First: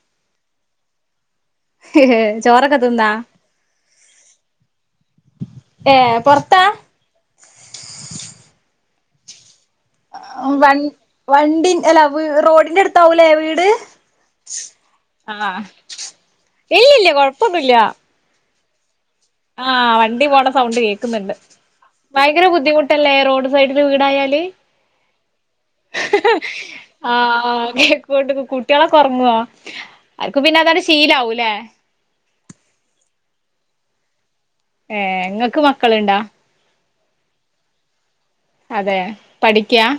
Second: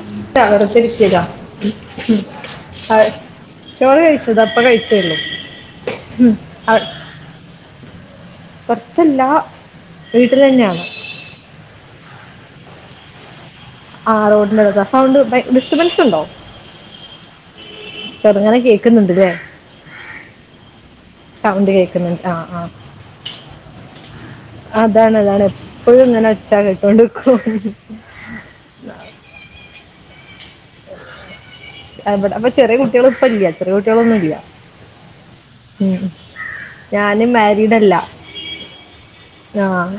[unintelligible] ഉം ഉം ചോറൊക്കെ അഹ് തിന്നാ ചോറ് കഴിച്ചതാ ഇപ്പ കഴിച്ചേ ഒള്ളൂ.. ഏഹ് പൊർത്താ പൊർത്ത് ഇല്ലാ.. വണ് വണ്ടി അല്ല വീ റോഡിന്റെ അടുത്താവൂലേ വീട് ആഹ് റോഡ്ന്റെടുത്താ സൗണ്ട് ബെ ഡിസ്റ്റർബൻസ് ഉണ്ടോ? ഇല്ല ഇല്ല കൊഴപ്പൊന്നുല്ലാ.. ചെർങ്ങനെ കേക്ക്ന്ന്ണ്ട്ല്ലെ ആഹ് വണ്ടി പോണ സൗണ്ട് കേക്കുന്ന്ണ്ട് സൗണ്ട് കേൾക്കുന്നുണ്ട് ആ ഭയങ്കര ആ ബുദ്ധിമു ട്ടല്ലേ റോഡ് സൈഡില് വീടായാല്.. അതാണ് അതാണ് എപ്പോഴും ഇങ്ങനെ ഒച്ചാ കേട്ടൊണ്ട് ഇക്കും.. വീട്ടിക്ക് കുട്ടിയാ ളൊക്കെ ഒർങ്ങോ, അൻക് പിന്നെ അതാണ്ട് ശീലവുംല്ലേ.. എവടെ അപ്പൊ ചെറിയേ കുട്ടിയാള് ഇപ്പ ഇല്യ ചെറിയേ കുട്ടിയാളൊന്നുല്ല. ഏഹ് ഇങ്ങക്ക് മക്കള്ണ്ടോ ഞാന് മേരീഡല്ലാ അതെ പഠിക്കാ ഞാന്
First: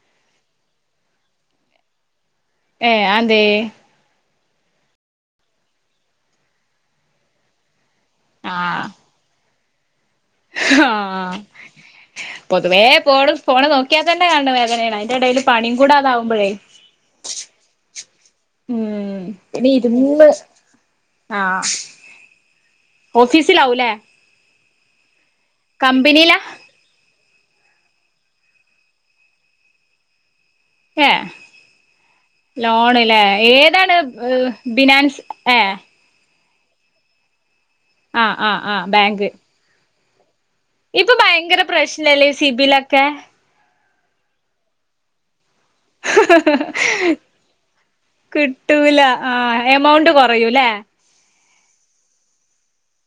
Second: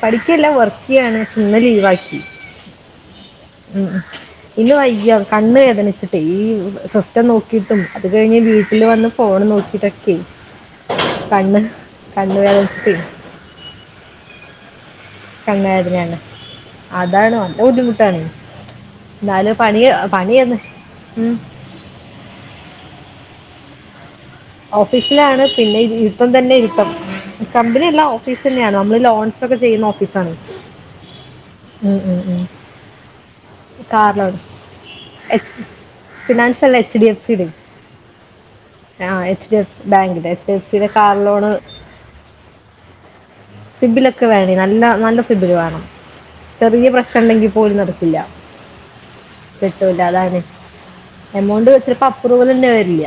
പഠിക്കല്ല വർക്ക് ചെയ്യാണ് പക്ഷെ ഇന്ന് ലീവാക്കി. ഏഹ് അയ്ന്തേ ഉം ഉം ഇന്ന് വയ്യ കണ്ണ് വേദനിച്ചിട്ടേ ഈ സിസ് റ്റം നോക്കിട്ടും അത് കഴിഞ്ഞ് വീട്ടിൽ ആഹ് വന്ന് ഫോൺ നോക്കിട്ടൊക്കെ ആഹ് ഹാം പൊതുവേ വേദനിച്ചിട്ടേ ഫോൺ ഫോൺ നോക്കിയാത്തന്നെ കണ്ണ് വേദനായി. അതിന്റെ എടെല്ല് കണ്ണ് പണിയും കൂടെ വേദനയാണ് താവുമ്പോഴേ.. അതാണ് നല്ല ബുദ്ധിമുട്ടാണ് ഉം എന്നാലും ഇനി പണി ഇരുന്നൂറ് പണിയെന്ന് ഉം. ആഹ്. ഓഫീസിൽ ആവും ല്ലെ. ഓഫീസിലാണ് പിന്നെ ഇരുത്തം കമ്പനിയിലാ തന്നെ ഇരുത്തം. കമ്പനിയല്ല ഓഫീസ് തന്നെയാണ് നമ്മള് ലോൺസ് ഒക്കെ ചെയ്യുന്ന ഓഫീസാണ്. ഏ ഉം ഉം ഉം. ലോണ് ല്ലെ. ഏതാണ് കാർ ലോൺ ഹ് ബിനാൻസ് ഏ. ഫിനാൻസ് അല്ലാ H D F C D ആഹ് ആഹ് ആഹ് ആ bank H D F bank ഇല്ലെ. എഫ് സി യുടെ കാർ ലോണ്. ല്ലെ ലൈ സിബി ലൊക്കെ.. സിബിലൊക്കെ വേണടി നല്ല നല്ല സിബിൽ വേണം.. ചെറിയ പ്രശ്നം ഉണ്ടെങ്കി പോലും നടക്കില്ല കിട്ടൂല ആഹ് കിട്ടൂല എമൗണ്ട് അതാണേ. കുറയൂല്ലേ എമൗണ്ട് വെച്ചിൽ പ്പ അപ്രൂവൽ ന്നെ വരില്യ..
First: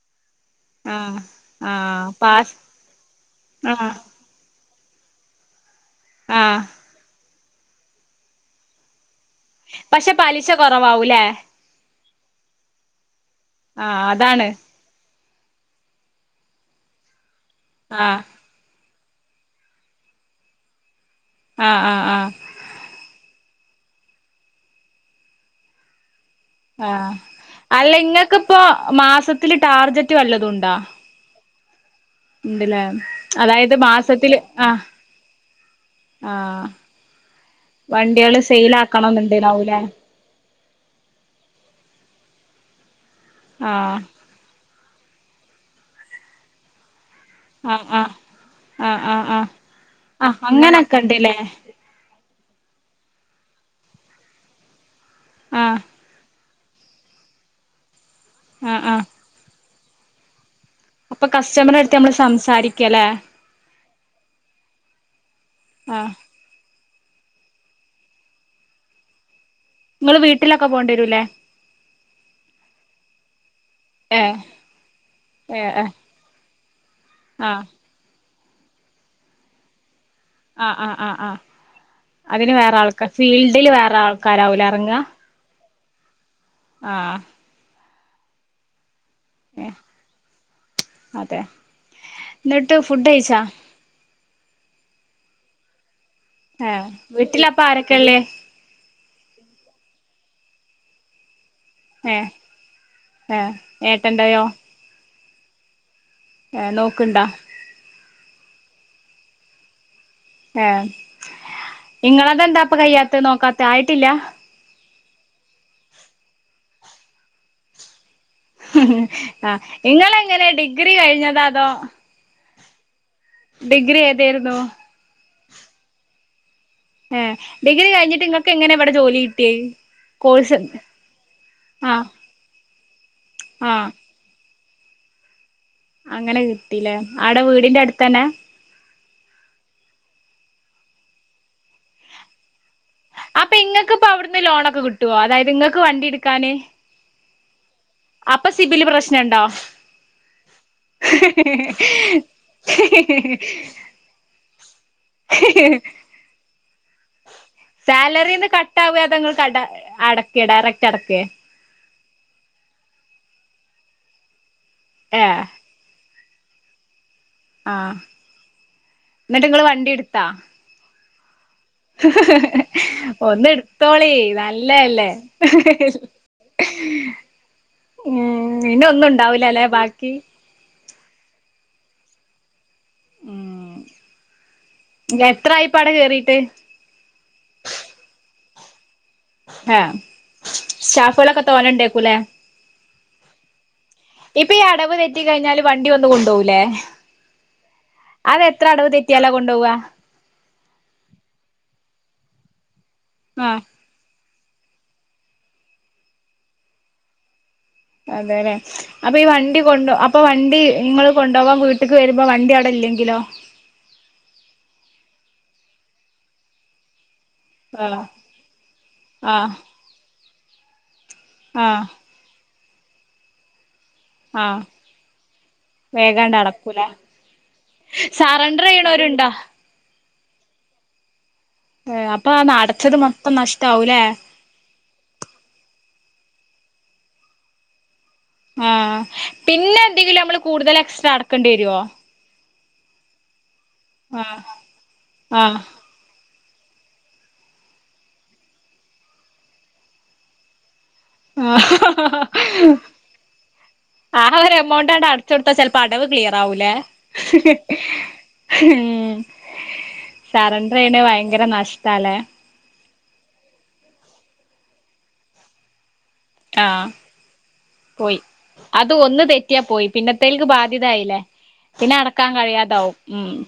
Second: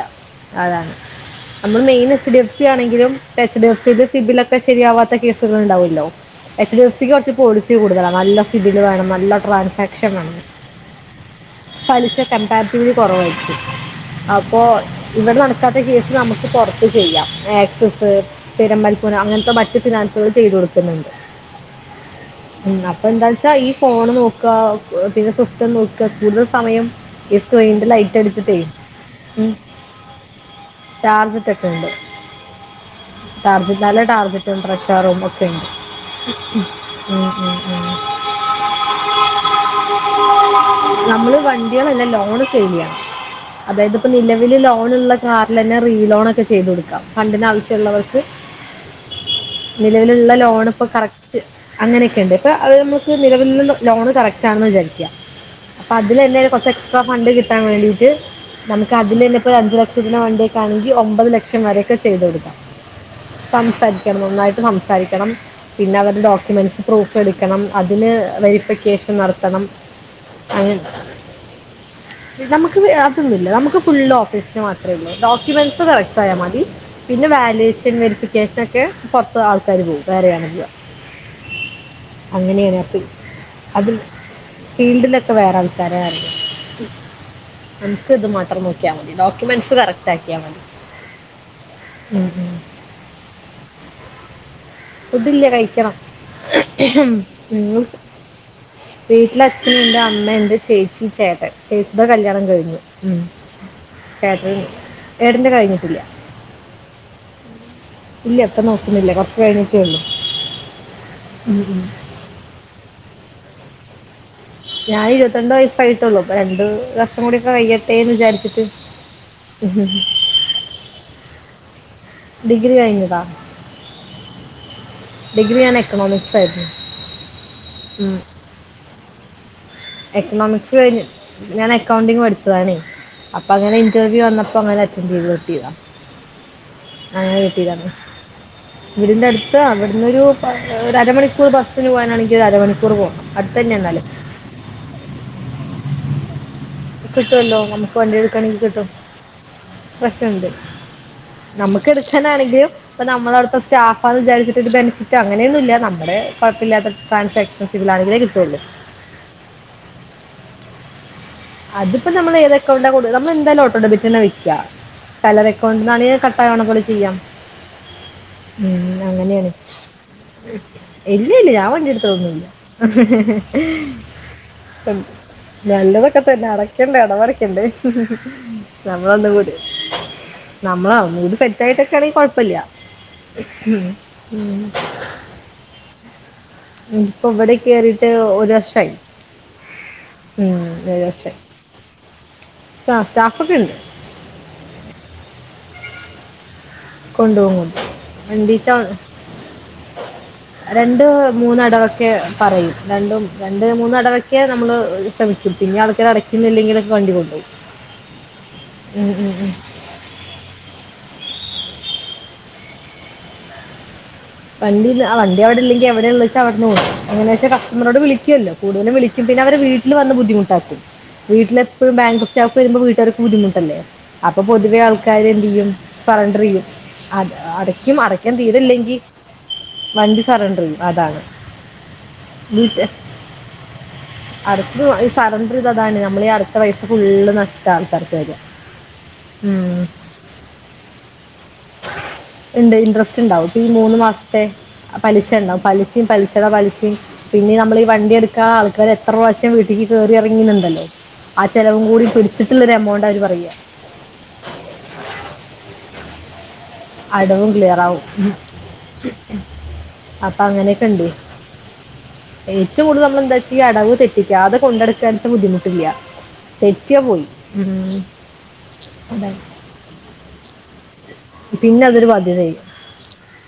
അതാണ് ആഹ് നമ്മൾ ആഹ് main H D F pass C ആണെങ്കിലും എച്ച് ഡി എഫ് ആഹ് സി സിബില ക്കെ ശെരിയാവാത്ത കേ. ഉണ്ടല്ലോ ആഹ് എച്ച് ഡി എ് സി ക്ക്‌ കുറച്ച് പോളിസി കൂടുതലാ നല്ല സിബിൽ വേണം നല്ല.. ട്രാൻഷാക്ഷൻ പക്ഷെ വേണം. പലിശ കുറവാവൂലേ പലിശ കമ്പാരിറ്റീവ്ലി കുറവായിരിക്കും ആഹ് അതാണ് അപ്പോ. ഇവിടെ നടക്കാത്ത കേസ് നമുക്ക് പുറത്ത് ചെയ്യാം ആക്സസ്. ആഹ് പെരമ്പൽപ്പുന അങ്ങനത്തെ മറ്റു ഫിനാൻസുകൾ ചെയ്തു കൊടുക്കുന്നുണ്ട്. ആഹ് ആഹ് ആഹ്. ഉം അപ്പൊ എന്താ വെച്ചാ ഈ ഫോണ് നോക്കുക പിന്നെ സ്വസ്ഥം നോക്കുക കൂടുത ആഹ് അല്ല ഇങ്ങൾക്കിപ്പോ മാസത്തില് ടാർജറ്റ് വല്ലതും ഉണ്ടാ ടാർജറ്റ് ഒക്കെ ഉണ്ട് ഉണ്ടല്ലേ അതായത് മാസത്തില് ആഹ് ചറോമൊക്കെണ്ട് ആഹ് മ്ം ഉം ഉം വണ്ടികള് സെയിൽ ആക്കണംന്നുണ്ടാവൂലേ നമ്മള് വണ്ടികൾല്ലെ ലോണ് സേവിയാണ് ആഹ് അതായത്പ്പോ നിലവിലോ ലോണുള്ള കാറിൽ തന്നെ റീലോൺ ഒക്കെ ചെയ്ത് കൊടുക്കാം ഫണ്ടിന് ആഹ് ആഹ് ആവശ്യമുള്ളവർക്ക് ആഹ് ആഹ് ആ നിലവിലുള്ള ലോണ് ഇപ്പൊ കറക്റ്റ് അങ്ങനെയൊക്കെ ഉണ്ട് ഇപ്പൊ അത് നമുക്ക് നിലവില ലോണ് കറക്റ്റാണെന്ന് വിചാരിക്കാം ആഹ് അപ്പൊ അതില് തന്നെ കൊറച്ച് എക്സ്ട്രാ ഫണ്ട് കിട്ടാൻ വേണ്ടിട്ട് ആഹ് നമുക്ക് ആഹ് അതില്ന്നെ അഞ്ചു ലക്ഷം സിചന വണ്ടിയക്കാണെങ്കിൽ അപ്പൊ ഒമ്പത് ലക്ഷം കസ്റ്റമറെ അടുത്ത് വരെയൊക്കെ നമ്മള് ചെയ്തൊടുക്കാം സംസാരിക്കല്ലേ സംസാരിക്കണം നന്നായിട്ട് സംസാരിക്കണം പിന്നെ ആഹ് അവരുടെ ഡോക്യൂമെന്റ്സ് പ്രൂഫ് എടുക്കണം അതിന് വെരിഫിക്കേഷൻ നടത്തണം നിങ്ങള് വീട്ടിലൊക്കെ അങ്ങനെ പോകണ്ടി വരൂല്ലേ നമുക്ക് അതൊന്നുമല്ല നമുക്ക് ഫുള് ഏഹ് ഓഫീസിന് മാത്രമേള്ളൂ ഏഹ് ഡോക്യുമെന്റ്സ് ഏഹ് കറക്റ്റ് യാൽ മതി പിന്നെ ആഹ് വാല്വേഷൻ വെരിഫിക്കേഷന് ഒക്കെ പുറത്ത് ആൾക്കാർ പോകും വേറെയാണ് പോവുക ആഹ് ആഹ് ആ ആഹ് അതിന് വേറെ അങ്ങനെയാണ് അപ്പം ആൾക്കാർ ഫീൽഡില് അതിൽ വേറെ ആൾക്കാരാവൂലേ ഇറങ്ങ ഫീൽഡിലൊക്കെ വേറെ ആൾക്കാരായിരുന്നു ആഹ് നമുക്ക് ഇത് മാത്രം നോക്കിയാൽ മതി ഡോക് കറക്റ്റ് ആക്കിയാൽ മതി അതെ ഉം എന്നിട്ട് ഫുഡ് കഴിച്ചാ ഫുഡില്ല കഴിക്കണം ആഹ് വീട്ടിലാപ്പ ഉം. ആരൊക്കെള്ളേ വീട്ടില് അച്ഛനുണ്ട് അമ്മേണ്ട് ചേച്ചി ചേട്ടൻ ചേച്ചീന്റെ ഏ കല്യാണം കഴിഞ്ഞു ഏ ഏട്ടന്റെയോ ഏടന്റെ ഏട്ടന്റെ കഴിഞ്ഞിട്ടില്ല ഏ നോക്കണ്ടാ ഇല്ല ഇപ്പൊ നോക്കുന്നില്ല കുറച്ച് കഴി ഏഹ് ഇങ്ങളതെന്താപ്പ കഴിയത്തു നോക്കാത്ത ആയിട്ടില്ല ഞാന് ഇരുമ്പതാണ്ട് വയസ്സായിട്ടുള്ളു അപ്പോ രണ്ട് വർഷം കുടിക്കോ കയ്യട്ടെ എന്ന് വിചാരി ആഹ് ഇങ്ങള് എങ്ങനെ ഡിഗ്രി കഴിഞ്ഞത അതോ ഡിഗ്ര കഴിഞ്ഞതാ ഡിഗ്രി ഏതായിരുന്നു ഡിഗ്രി ആണ് എക്കണോമിക്സ് ആയിരുന്നു ഏ ഡിഗ്രി കഴിഞ്ഞിട്ട് ഇങ്ങൾക് എങ്ങനെ എവിടെ ജോലി കിട്ടിയേത് എക്കണോമിക്സ് കയിഞ്ഞ് ഞാൻ ആ അകൗണ്ടിങ് പഠിച്ചതാണേ അപ്പൊ ആ അങ്ങനെ ഇൻക് വ്യു വന്നപ്പോ അങ്ങനെ അറ്റൻഡ ചെയ്ത് നോപിയ അങ്ങനെ കിട്ടീല്ലേ ആവിടെ വീടിന്റെ അടുത്തന്നെ വീടിന്റെ അടുത്ത അവിടന്ന് ഒരു പ അരമണിക്കൂർ ബസ്സിന് പോകാനാണെങ്കിൽ അരമണിക്കൂർ പോകണം അപ്പൊ അടുത്ത് തന്നെ ഇങ്ങൾക്ക് എന്നാലും ഇപ്പൊ അവിടുന്ന് ലോണൊക്കെ കിട്ടുവോ അതായത് ഇങ്ങൾക്ക് വണ്ടി എടുക്കാന് കിട്ടുവല്ലോ നമുക്ക് വണ്ടി അപ്പൊ എടുക്കണെങ്കിൽ സിബില് കിട്ടും പ്രശ്നണ്ടോ പ്രശ്നുണ്ട് നമുക്ക് എടുക്കാനാണെങ്കിലും ഇപ്പൊ നമ്മള് അവിടത്തെ സ്റ്റാഫാണ് വിചാരിച്ചട്ട് ബെനിഫി റ്റ് ഇല്ല അങനെയൊന്നുല്ല നമ്മുടെ കുഴപ്പമില്ലാത്ത ട്രാൻസാക്ഷൻ ഫിൽ അങ്ങനെ സാലറിന്ന് കുട്ടൊള്ളു കട്ടാവ അതോ ഇങ്ങൾ കട അടക്ക ഡയറക്ട് അടക്കെ അതിപ്പോ നമ്മൾ ഏത് അക്കൗണ്ട കൊട് നമ്മള് എന്തായാലും ഓട്ടോമെറ്റിക്ക് തെന്നെ വെക്ക്യ ഏ കര വേ കൊന്നാല് കട്ടായോണ പോലെ ചെയ്യാം ആഹ് ഉം എന്നിട്ട് അങ്ങനെയാണ് ഇങ്ങള് വണ്ടി എടുത്താ ഇല്ല ഇല്ല ഞാൻ വി ല്ല് എടുത്തോന്നുല്ല ഒന്ന് എടുത്തോളി നല്ലല്ലേ നല്ല ന്നെ അടക്കണ്ടേ അടവ് അടക്കണ്ടേ ഉം പിന്നെ ഒന്നും നമ്മളൊന്നും കൂടി ഉണ്ടാവൂലല്ലെ ബാക്കി നമ്മളാ നീട് സെറ്റ് ആയിട്ടൊക്കെ ആണെങ്കി കൊഴപ്പല്ല ഉം ഉം എത്രായിപ്പാടെ കേറീട്ട് ഇപ്പൊ ഇവടെ കെറീട്ട് ഒരു വർഷായി ആ വർഷമായി സ്റ്റാഫുകളൊക്കെ തോന്നണ്ടേക്കൂലേ സ്റ്റാഫൊക്കെ ഉണ്ട് ഇപ്പൊ ഈ അടവ് തെറ്റി കഴിഞ്ഞാല് വണ്ടി വന്നു കൊണ്ടുപോവുല്ലേ കൊണ്ടുപോകും കൊണ്ടുപോകും അത് എത്ര രണ്ടീച്ച അടവ് തെറ്റിയാല കൊണ്ടോവാ രണ്ട് മൂന്നടവൊക്കെ പറയും രണ്ടും ആഹ് രണ്ട് മൂന്നടവക്ക ഒക്കെ നമ്മള് ശ്രമിക്കും പിന്നെ ആൾക്കാർ അടക്കുന്നില്ലെങ്കിലൊക്കെ വണ്ടി കൊണ്ടുപോകും അതെല്ലെ ഉം, അപ്പൊ ഈ ഉം, ഉം. വണ്ടി കൊണ്ട് ഇപ്പോൾ വണ്ടി നിങ്ങൾ കൊണ്ടുപോകവാൻ വീട്ടേക്ക് വരുമ്പോൾ വണ്ടി അവിടെ ഇല്ലെങ്കിലോ വണ്ടി വണ്ടി അവിടെ ഇല്ലെങ്കി എവിടെ ഇള്ളെച്ചാ അവിടെന്ന് കൊണ്ട് പോകും അങ്ങനെ [unintelligible] രോട് ആഹ് വിളിക്ക്യോല്ലോ കൂടുതലും വിളിക്യും പിന്നെ ആഹ് അവരെ വീട്ടില് വന്ന് ബുദ്ധിമുട്ടാക്കും ആഹ് വീട്ടിലെപ്പഴും ബാങ്ക് വരുമ്പോ വീട്ടുകാർക്ക് ബുദ്ധിമുട്ടല്ലേ അപ്പൊ ആഹ് പൊതുവെ ആൾക്കാര് എന്ത് ചെയ്യും വേഗാണ്ട് സറണ്ടർ ചെയ്യും അടക്കൂലേ അത് അടക്കും അടയ്ക്കാൻ സറണ്ടർ തീരല്ലെങ്കി ചെയ്യണോരുണ്ടോ വണ്ടി സറണ്ടർ ചെയ്യും അതാണ് ഏ അപ്പൊന്ന അടച്ചത് മൊത്തം നഷ്ടാവുലേ അടച്ചത് ഈ സറണ്ടർ ഇത് അതാണ് നമ്മള് ഈ അടച്ച പൈസ ഫുള്ള് നഷ്ടാ ആൾക്കാർക്ക് വര ആഹ് പിന്നെ എന്തെങ്കിലും നമ്മള് കൂടുതൽ എക്സ്ട്രാ അടക്കേണ്ടി വരുവോ ഉണ്ട് ഇൻറ്രസ്റ്റ് ഉണ്ടാവും ഇപ്പൊ ഈ മൂന്ന് ആഹ് മാസത്തെ പലിശ ആഹ് ഉണ്ടാവും പലിശയും പലിശയുടെ പലിശയും പിന്നെ നമ്മൾ വണ്ടി എടുക്കാ ആൾക്കാര് എത്ര പ്രാവശ്യം വീട്ടിക്ക് കേറി ഇറങ്ങുന്നുണ്ടല്ലോ ആഹ് ചെലവും കൂടി പിടിച്ചിട്ടുള്ളൊരു എമൗണ്ട് അവര് പറയ ആഹ് ഒരു എമൗണ്ട്ണ്ടണ്ട് അടച്ച കൊടുത്ത ചില പ്പ അടവ് ക്ലിയറ് ആവൂലേ അടവും ക്ലിയർ ആവും ഉം അപ്പൊ സറണ്ടർ അങ്ങനെയൊക്കെ ചെയ്യ്ണ ഉണ്ട് ഭയങ്കര നഷ്ട ലെ ഏറ്റവും കൂടുതൽ നമ്മൾ എന്താ വച്ചാ ഈ അടവ് തെറ്റിക്കാത കൊണ്ടടുക്കാൻ ബുദ്ധിമുട്ടില്ല ആഹ് തെറ്റിയാ പോയി പോയി അത് ഒന്ന് അതെ. തെറ്റിയാ പോയി പിന്നത്തേക്ക് ബാധ്യത ആയില്ലേ പിന്നെ അതൊരു ബാധ്യതയായ്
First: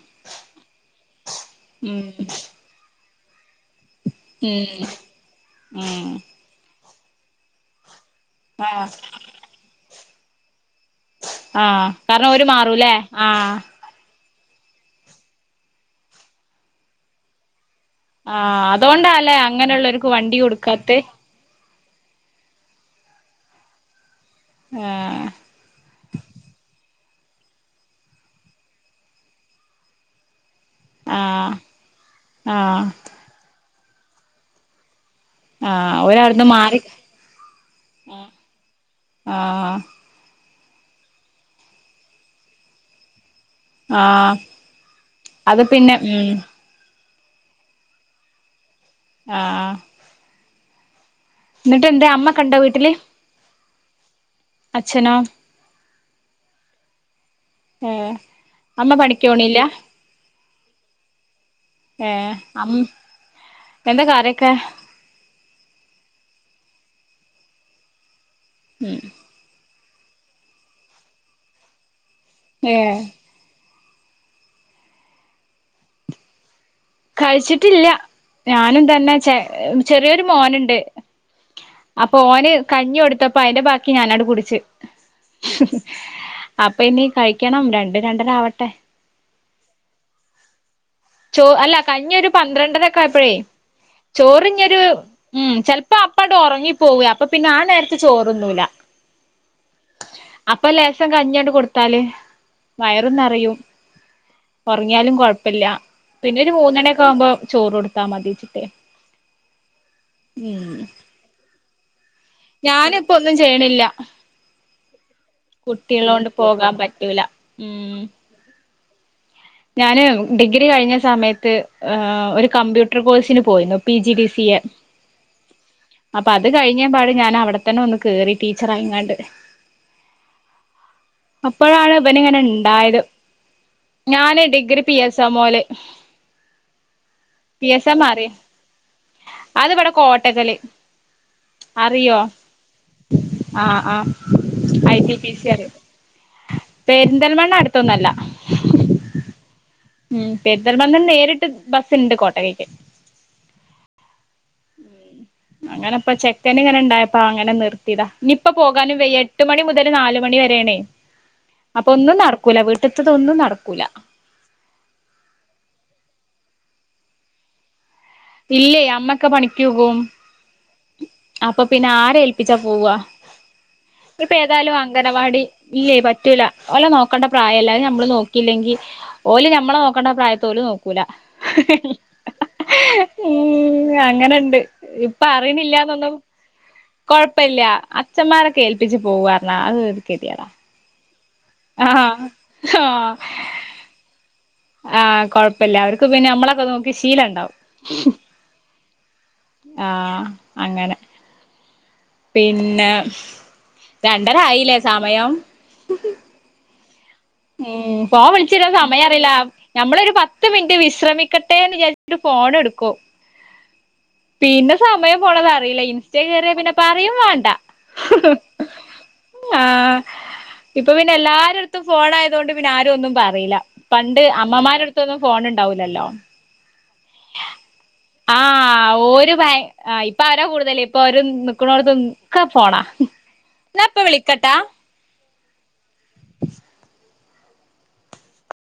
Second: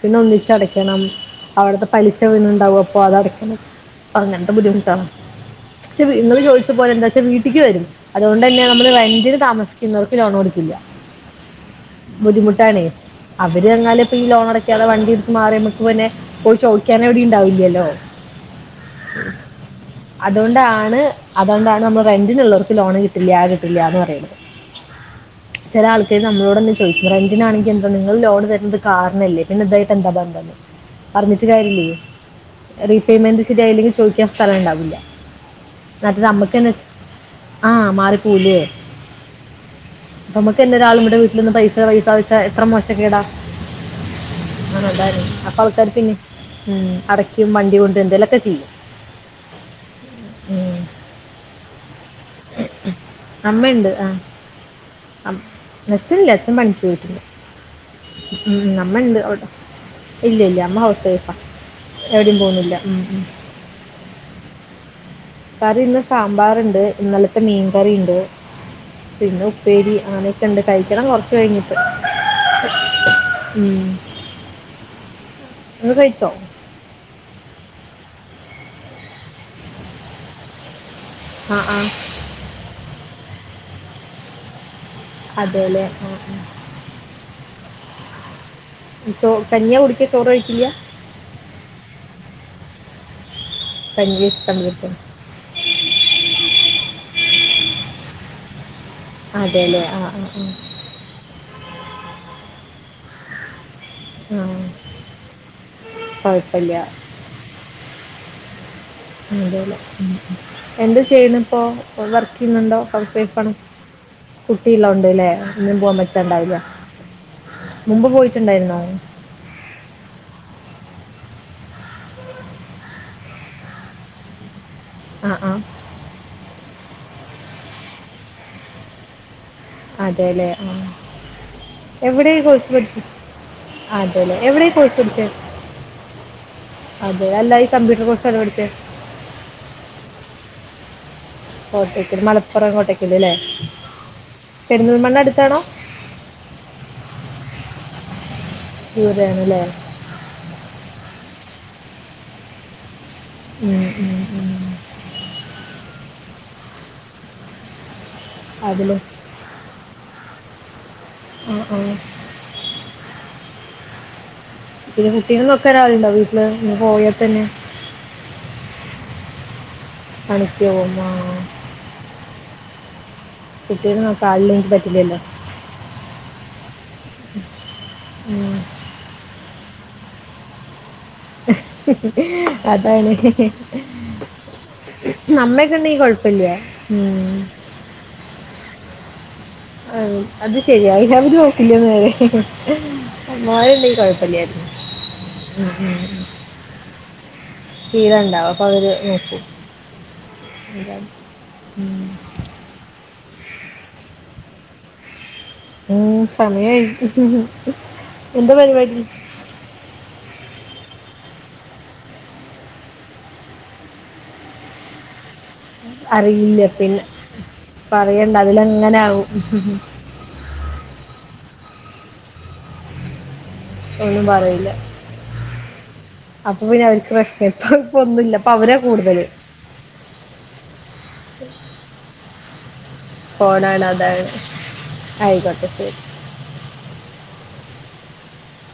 പിന്നെ ഒന്നിച്ചടക്കണം അവിടത്തെ ഉം പലിശ വീണിട്ടുണ്ടാകും അപ്പൊ അത് അടക്കണം അങ്ങനത്തെ ഉം ബുദ്ധിമുട്ടാ പക്ഷെ ഉം നിങ്ങള് ചോദിച്ച പോലെ എന്താ വച്ചാ വീട്ടിലക്ക് വരും അതുകൊണ്ട് തന്നെ ആഹ് നമ്മള് റെൻ്റ്ന് താമസിക്കുന്നവർക്ക് ലോണ് കൊടുക്കില്ല ആഹ് കാരണം ഓര് മാ ത്തനെ അവര് തന്നാലും ഈ ലോണ് അടക്കാതെ വണ്ടി ഇടുത്ത് മാറി നമ്മക്ക് പിന്നെ പോയി ചോദിക്കാൻ എവിടെണ്ടാവില്ലല്ലോ ആഹ് അതുകൊണ്ടല്ലേ അങ്ങനെയുള്ളവർക്ക് വണ്ടി കൊടുക്കാത്ത അതുകൊണ്ടാണ് അതുകൊണ്ടാണ് നമ്മള് റെന്റിനുള്ളവർക്ക് ലോണ് കിട്ടില്ല ആഹ് കിട്ടില്ല എന്ന് പറയുന്നത് ആഹ് ചില ആൾക്കൾ നമ്മളോട്ന്ന് ചോദിക്ക പറ അതിനാണെങ്കിൽ എന്താ നിങ്ങൾ ലോൺ തരുന്നത് കാറിനല്ലേ പിന്നെ ഇതായിട്ട് എന്താ ബന്ധന്ന് പറഞ്ഞിട്ട് ആഹ് കാര്യല്ലേ ആഹ് റീപേയ്മെന്റ് ശരിയായില്ലെങ്കി. ചോയ്ക്കാൻ സ്ഥലംണ്ടാവില്ല ആഹ് എന്നാല് ഓരവിടുന്ന് അമ്മക്ക്ന്നെ മാറി ആഹ് മാറി പോകൂലേ ആഹ് നമ്മക്ക് തന്നെ ഒരാള് ഇവടെ വീട്ടില് വന്ന് പൈസ പൈസ പൈസ എത്ര മോശ കേടാ ആഹ് ആണല്ലാര അപ്പൊ അത് ആൾക്കാർ പിന്നെ ഉം ഉം അടയ്ക്കും വണ്ടി കൊണ്ടും എന്തേങ്കലുമൊക്കെ ചെയ്യും ആഹ് ഉം എന്നിട്ട് എന്ത അമ്മകുണ്ടോ വീട്ടില് അമ്മണ്ട് ആ അച്ഛനോ അച്ചല്ല അച്ഛൻ പണിക്ക് പോയിട്ടുണ്ട് ഏഹ് ഉം അമ്മ അമ്മണ്ട് പണിക്കോണില്ല ഇല്ല ഇല്ല അമ്മ ഹൗസ് വൈഫാ ഏഹ് എവിടീം പോകുന്നില്ല അം ഉം ഉം എന്താ കറി വെക്കാൻ കറി ഇന്ന് സാമ്പാറ്ണ്ട് ഇന്നലത്തെ മീൻ കറിണ്ട് ഉം പിന്നെ ഉപ്പേരി അങ്ങനൊക്കെണ്ട് കഴിക്കണം കൊർച് കഴിഞ്ഞിട്ട് ഏഹ് ഉം ഇങ്ങള് കഴിച്ചോ കഴിച്ചിട്ടില്ല ഞാനും തന്നെ ചെ ചെറിയൊരു മോനുണ്ട് ആഹ് ആഹ് ഓന് കഞ്ഞി കൊടുത്തപ്പോ അതിന്റെ ബാക്കി ഞാനാട് കുടിച് അതെ അല്ലേ ആ, ആ. അപ്പൊ ഇനി കഴിക്കണം രണ്ട് രണ്ടരാവട്ടെ ചോ കഞ്ഞിയ കുടിക്ക ചോറ് കഴിക്കില്ല ചോ അല്ല കഞ്ഞി ഒരു പന്ത്രണ്ടരയപ്പോഴെ കഞ്ഞി [inaudible] ഒര് ഉം ചെലപ്പോ അപ്പണ്ട് ഉറങ്ങി പോവും അപ്പൊ പിന്നെ ആ നേരത്ത് ചോറൊന്നുല്ല അതെല്ലെ ആഹ് ആഹ് ആഹ് ലേസം കഞ്ഞി അങ്ട്ട് കൊടുത്താല് വയറും നറയും ആ ആ ഒറങ്ങിയാലും കോഴപ്പല്ല പിന്നെ ഒരു കുഴപ്പമില്ല മൂന്നാണിയൊക്കെ ആവുമ്പോ ചോറ് കൊടുത്താ മതിച്ചിട്ടേ അതല്ലെ ഉം ഉം എന്ത് ചെയിണിപ്പോ ഓല് വാർക്ക് പിന്നെന്തോ ഞാനിപ്പോ ഹൗസ് ഒന്നും വൈഫണ് ചെയ്യണില്ല കുട്ടിള്ളോണ്ട്ല്ലേ ഒന്നും പോവാൻ കുട്ടികളോണ്ട് പറ്റണ്ടാവില്ല പോകാൻ പറ്റൂല ഉം മുമ്പ് പോയിട്ടുണ്ടായിരുന്നോ ഞാന് ഡിഗ്രി കഴിഞ്ഞ സമയത്ത് ഏ ഒരു കമ്പ്യൂട്ടർ കോഴ്സിന് പോയിരുന്നു P G D C A ആഹ് ആഹ് അപ്പൊ അത് കഴിഞ്ഞ പാട് ഞാൻ അവിടെത്തന്നെ ഒന്ന് കേറി ടീച്ചറായിങ്ങാണ്ട് അതേല്ലേ ആ അപ്പഴാണ് ഇവന് എവിടെ ഇങ്ങനെ ഈ കോഴ്സ് ഇണ്ടായത് പഠിച്ചത് അതേല്ലേ ഞാന് എവിടെ ഈ ഡിഗ്രി പി കോഴ്സ് സ് പഠിച്ചത് സാമോല് അതെ അല്ല ഈ കമ്പ്യൂട്ടർ കോഴ്സ് ഏതാ പഠിച്ചേ അത് ഇബടെ കോട്ടക്കല് അറിയോ കോട്ടയ്ക്കൽ മലപ്പുറം കോട്ടയ്ക്കൽ അല്ലേ ആഹ് ആഹ് ഐട്ടി പെരിന്തൽമണ്ണ ട്ടി സി അടുത്താണോ അരിം പെരിന്തൽമണ്ണ അടുത്തൊന്നല്ല ദൂരാണ്ല്ലെ ഉം പെരിന്തൽമണ്ണന്ന് നേരിട്ട് ബസ്സ്ണ്ട് കോട്ടകക്ക് ഉം ഉം ഉം ഉ അങ്ങനെപ്പ ചെക്കൻ അ അങ്ങനെപ്പോ ചെക്കണിനി ങ്ങനെണ്ടായപ്പോ അങ്ങനെ നിർത്തിതാ ഇനിപ്പോ അതില് പോകാനും വയ്യട്ട് എട്ട് മണി മുതല് നാല് മണി വരെണേ ആ ആ അപ്പോന്നും നടക്കൂല വീട്ടത്തതൊന്നും നടക്കൂല പിന്നെ കുട്ടിനെ നോക്കാൻ ആൾ ണ്ടൊ വീട്ടില് ഇണ്ടാവോ ഇജ്ജ് പോയാ തന്നെ ഇല്ലയ് അമ്മൊക്കെ പണിക്കുപോകും പണിക്ക് പോകും ആ അപ്പ പി പിന്നെആരെ ഏൽപ്പിച്ചാ പോവാ കുട്ടീനെ നോക്കാൻ ഇപ്പ ആളില്ല എനിക്ക് ഏതായാലും പറ്റില്ലല്ലോ അംഗനവാടി ഇല്ലേ പറ്റൂല ഓലെ നോക്കേണ്ട പ്രായല്ലെ അത് ഞമ്മള് ഉം. നോക്കിയില്ലെങ്കി ഓല് ഞമ്മളെ നോക്കണ്ട പ്രായത് ഓല് നോക്കൂല അതാണ് ഉം അങ്ങനെണ്ട് ഇപ്പ അറീ ണില്ലന്നൊന്നും ഇല്ല കോഴപ്പല്ല അച്ഛന്മാരൊക്കെ ഏൽപ്പിച്ച് പോവാ ആഹ് അത് ശെരിയാ അവര് നോക്കില്ല ആഹ് നേരെ ആഹ് മോളില്ല ങ്കി കൊഴപ്പല്ലായിരുന്നു ആഹ് കൊഴപ്പല്ല അവർക്ക് പിന്നെ നമ്മളൊക്കെ നോക്കി ശീലണ്ടാവും ശീലം ഉണ്ടാവും അപ്പൊ അവര് നോക്കും ആഹ് അങ്ങനെ അതാണ്. ഉം പിന്നെ രണ്ടരയിലെ സമയം ഉം സമയായി ഉം ഫോൺ എന്താ വിളിച്ചിര്ന്ന പരിപാടി സമയറിയില മ്മളൊരു പത്ത് മിനിറ്റ് വിശ്രമിക്കട്ടെന്ന് വിചാരിച്ചിട്ട് ഫോൺടുക്കും പിന്നെ സമയം പോണതാണ് അറിയില്ല ഇൻസ്റ്റ കേറിയ പിന്നെ പറയും വേണ്ട പറയണ്ട അതിലങ്ങനെ ആവും ആ ഇപ്പൊ പിന്നെ എല്ലാരടത്തും ഫോൺ ആയതൊണ്ട് പിന്നെ ആരും ഒന്നും പറയില്ല പണ്ട് ഒന്നും പറയില്ല അമ്മമാരടുത്തൊന്നും ഫോൺ ഉണ്ടാവില്ലല്ലോ അപ്പൊ പിന്നെ അവർക്ക് പ്രശ്നം ഇപ്പ ഇപ്പൊ ഒന്നുല്ല അപ്പൊ അവരെ ആഹ് കൂടുതല് ഓര് ഭയ ആഹ് ഇപ്പൊ അവര കൂടുതല് ഇപ്പൊ അവര നക്കണോടുത്ത് ഒക്കെ പോണ ഫോണാണ് എന്നാപ്പൊ അതാണ് വിളിക്കട്ടാ ആയിക്കോട്ടെ ശരീ [inaudible]